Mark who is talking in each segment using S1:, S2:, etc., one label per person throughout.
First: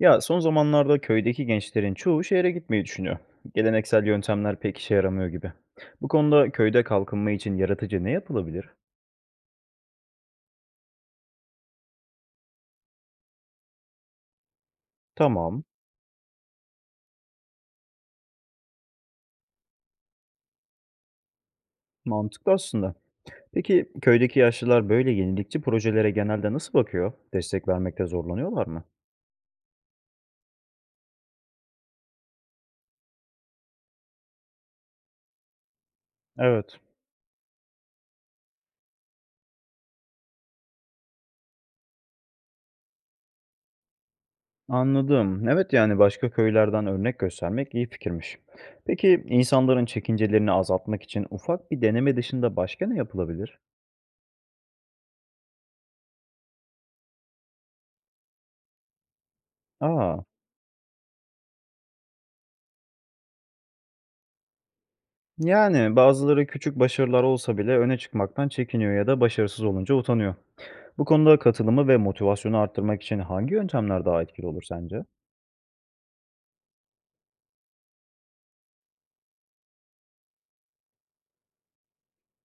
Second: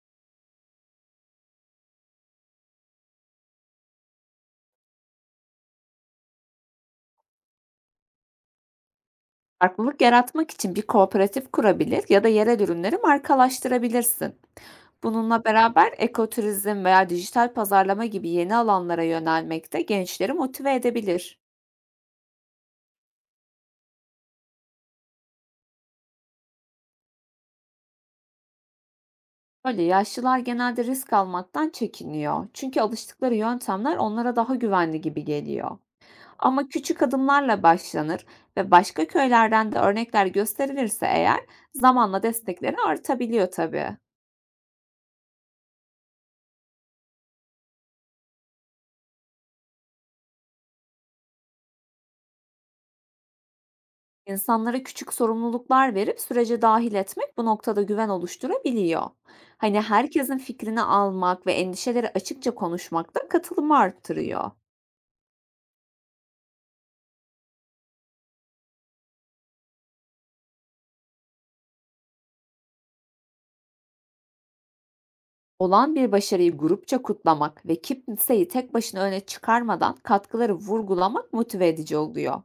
S1: Ya son zamanlarda köydeki gençlerin çoğu şehre gitmeyi düşünüyor. Geleneksel yöntemler pek işe yaramıyor gibi. Bu konuda köyde kalkınma için yaratıcı ne yapılabilir?
S2: Farklılık yaratmak için bir kooperatif kurabilir ya da yerel ürünleri markalaştırabilirsin. Bununla
S1: Tamam,
S2: beraber ekoturizm veya dijital pazarlama gibi yeni alanlara yönelmek de gençleri motive edebilir.
S1: mantıklı aslında. Peki köydeki yaşlılar böyle yenilikçi projelere genelde nasıl bakıyor? Destek vermekte zorlanıyorlar mı?
S2: Öyle yaşlılar genelde risk almaktan çekiniyor. Çünkü alıştıkları yöntemler onlara daha güvenli gibi geliyor. Ama
S1: Evet.
S2: küçük adımlarla başlanır ve başka köylerden de örnekler gösterilirse eğer zamanla destekleri artabiliyor tabii.
S1: Anladım. Evet, yani başka köylerden örnek göstermek iyi fikirmiş. Peki insanların çekincelerini azaltmak için ufak bir deneme dışında başka ne yapılabilir?
S2: İnsanlara küçük sorumluluklar verip sürece dahil etmek bu noktada güven oluşturabiliyor. Hani
S1: Aa,
S2: herkesin fikrini almak ve endişeleri açıkça konuşmak da katılımı arttırıyor.
S1: yani bazıları küçük başarılar olsa bile öne çıkmaktan çekiniyor ya da başarısız olunca utanıyor. Bu konuda katılımı ve motivasyonu arttırmak için hangi yöntemler daha etkili olur sence?
S2: Olan bir başarıyı grupça kutlamak ve kimseyi tek başına öne çıkarmadan katkıları vurgulamak motive edici oluyor.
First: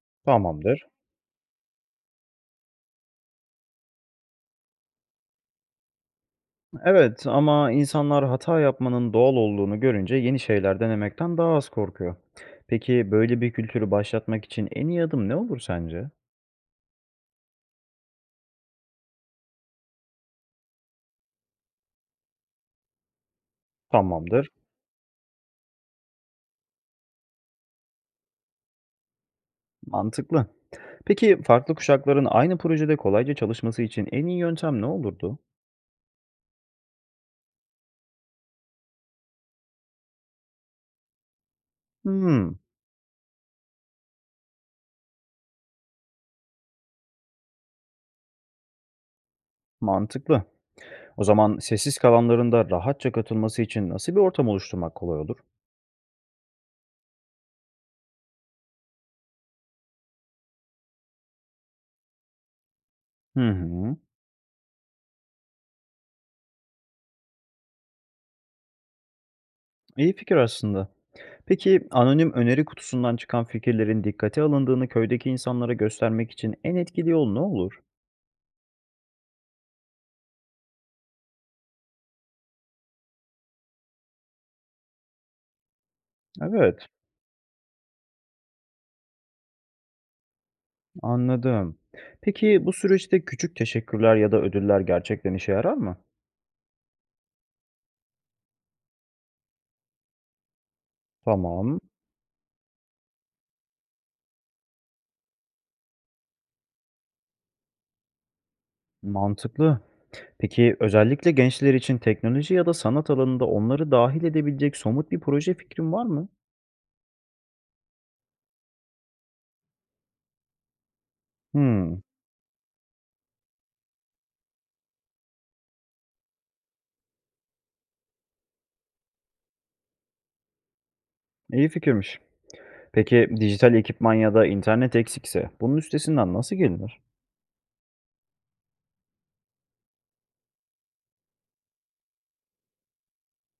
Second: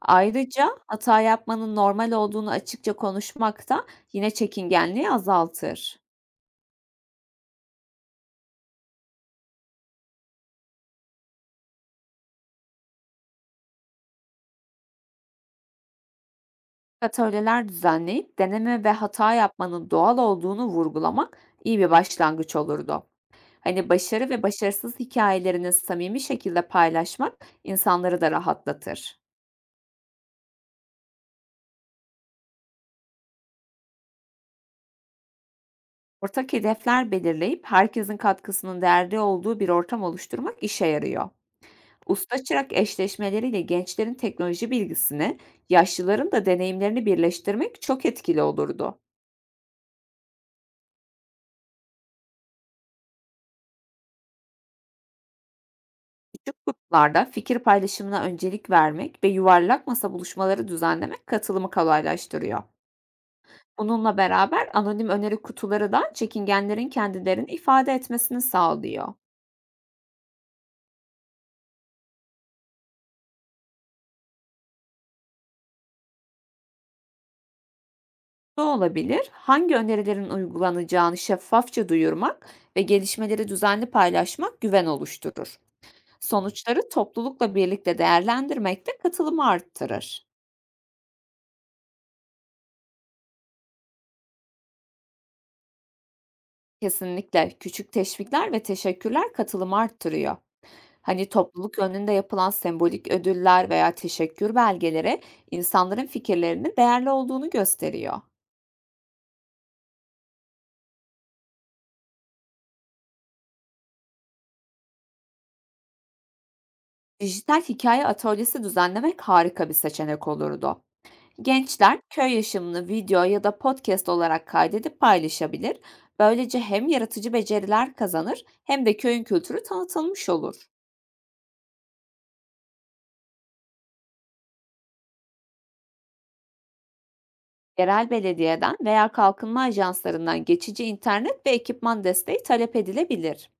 S2: Ayrıca
S1: Tamamdır.
S2: hata yapmanın normal olduğunu açıkça konuşmak da yine çekingenliği azaltır.
S1: Evet, ama insanlar hata yapmanın doğal olduğunu görünce yeni şeyler denemekten daha az korkuyor. Peki böyle bir kültürü başlatmak için en iyi adım ne olur sence?
S2: Atölyeler düzenleyip deneme ve hata yapmanın doğal olduğunu vurgulamak iyi bir başlangıç olurdu. Hani başarı ve
S1: Tamamdır.
S2: başarısız hikayelerini samimi şekilde paylaşmak insanları da rahatlatır.
S1: Mantıklı. Peki farklı kuşakların aynı projede kolayca çalışması için en iyi yöntem ne olurdu?
S2: Ortak hedefler belirleyip herkesin katkısının değerli olduğu bir ortam oluşturmak işe yarıyor. Usta
S1: Hmm,
S2: çırak eşleşmeleriyle gençlerin teknoloji bilgisini, yaşlıların da deneyimlerini birleştirmek çok etkili olurdu.
S1: mantıklı. O zaman sessiz kalanların da rahatça katılması için nasıl bir ortam oluşturmak kolay olur?
S2: Küçük gruplarda fikir paylaşımına öncelik vermek ve yuvarlak masa buluşmaları düzenlemek katılımı kolaylaştırıyor.
S1: Hı hı.
S2: Bununla beraber anonim öneri kutuları da çekingenlerin kendilerini ifade etmesini sağlıyor.
S1: İyi fikir aslında. Peki anonim öneri kutusundan çıkan fikirlerin dikkate alındığını köydeki insanlara göstermek için en etkili yol ne olur?
S2: Bu olabilir, hangi önerilerin uygulanacağını şeffafça duyurmak ve gelişmeleri düzenli paylaşmak güven oluşturur. Sonuçları
S1: Evet,
S2: toplulukla birlikte değerlendirmek de katılımı arttırır.
S1: anladım. Peki bu süreçte küçük teşekkürler ya da ödüller gerçekten işe yarar mı?
S2: Kesinlikle küçük teşvikler ve teşekkürler katılımı arttırıyor. Hani topluluk
S1: Tamam,
S2: önünde yapılan sembolik ödüller veya teşekkür belgeleri insanların fikirlerinin değerli olduğunu gösteriyor.
S1: mantıklı. Peki özellikle gençler için teknoloji ya da sanat alanında onları dahil edebilecek somut bir proje fikrin var mı?
S2: Dijital hikaye atölyesi düzenlemek harika bir seçenek olurdu. Gençler
S1: Hmm,
S2: köy yaşamını video ya da podcast olarak kaydedip paylaşabilir. Böylece hem yaratıcı beceriler kazanır hem de köyün kültürü tanıtılmış olur.
S1: iyi fikirmiş. Peki dijital ekipman ya da internet eksikse bunun üstesinden nasıl gelinir?
S2: Yerel belediyeden veya kalkınma ajanslarından geçici internet ve ekipman desteği talep edilebilir.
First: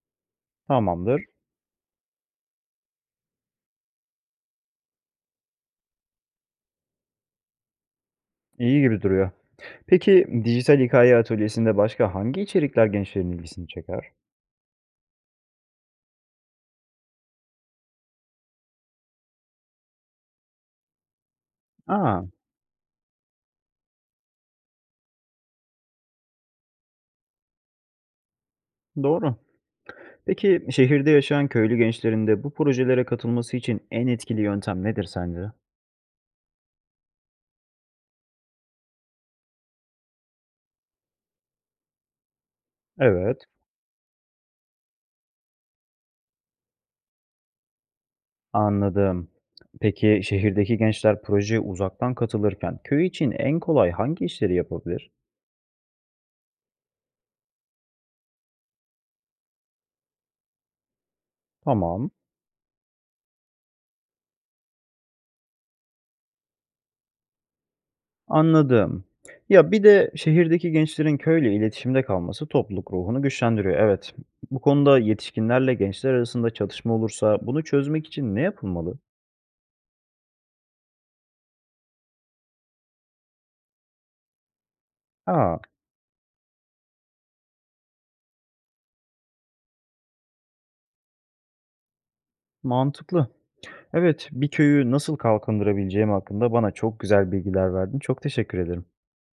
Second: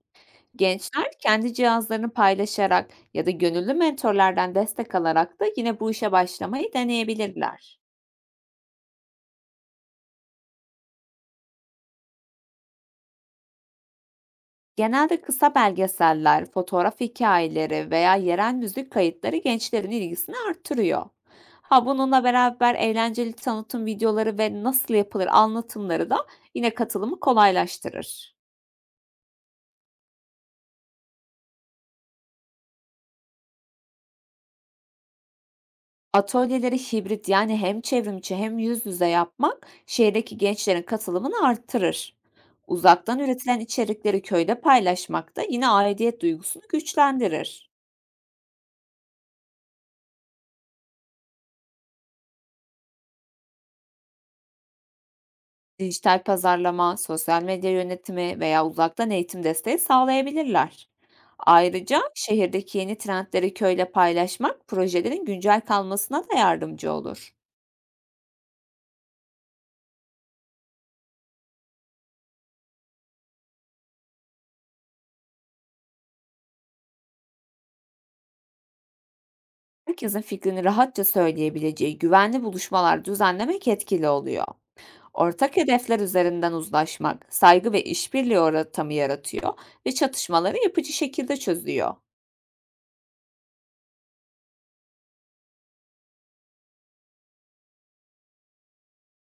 S2: Gençler
S1: Tamamdır.
S2: kendi cihazlarını paylaşarak ya da gönüllü mentorlardan destek alarak da yine bu işe başlamayı deneyebilirler.
S1: İyi gibi duruyor. Peki dijital hikaye atölyesinde başka hangi içerikler gençlerin ilgisini çeker?
S2: Genelde kısa belgeseller, fotoğraf hikayeleri veya yerel müzik kayıtları gençlerin ilgisini artırıyor. Ha,
S1: Aa,
S2: bununla beraber eğlenceli tanıtım videoları ve nasıl yapılır anlatımları da yine katılımı kolaylaştırır.
S1: doğru. Peki şehirde yaşayan köylü gençlerin de bu projelere katılması için en etkili yöntem nedir sence?
S2: Atölyeleri hibrit, yani hem çevrimiçi hem yüz yüze yapmak şehirdeki gençlerin katılımını arttırır. Uzaktan
S1: Evet,
S2: üretilen içerikleri köyde paylaşmak da yine aidiyet duygusunu güçlendirir.
S1: anladım. Peki şehirdeki gençler projeye uzaktan katılırken köy için en kolay hangi işleri yapabilir?
S2: Dijital pazarlama, sosyal medya yönetimi veya uzaktan eğitim desteği sağlayabilirler. Ayrıca
S1: Tamam.
S2: şehirdeki yeni trendleri köyle paylaşmak projelerin güncel kalmasına da yardımcı olur.
S1: Anladım. Ya, bir de şehirdeki gençlerin köyle iletişimde kalması topluluk ruhunu güçlendiriyor, evet. Bu konuda yetişkinlerle gençler arasında çatışma olursa bunu çözmek için ne yapılmalı?
S2: Herkesin fikrini rahatça söyleyebileceği güvenli buluşmalar düzenlemek etkili oluyor. Ortak
S1: Aa,
S2: hedefler üzerinden uzlaşmak, saygı ve işbirliği ortamı yaratıyor ve çatışmaları yapıcı şekilde çözüyor.
S1: mantıklı. Evet, bir köyü nasıl kalkındırabileceğim hakkında bana çok güzel bilgiler verdin. Çok teşekkür ederim.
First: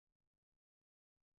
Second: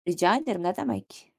S2: Rica ederim, ne demek?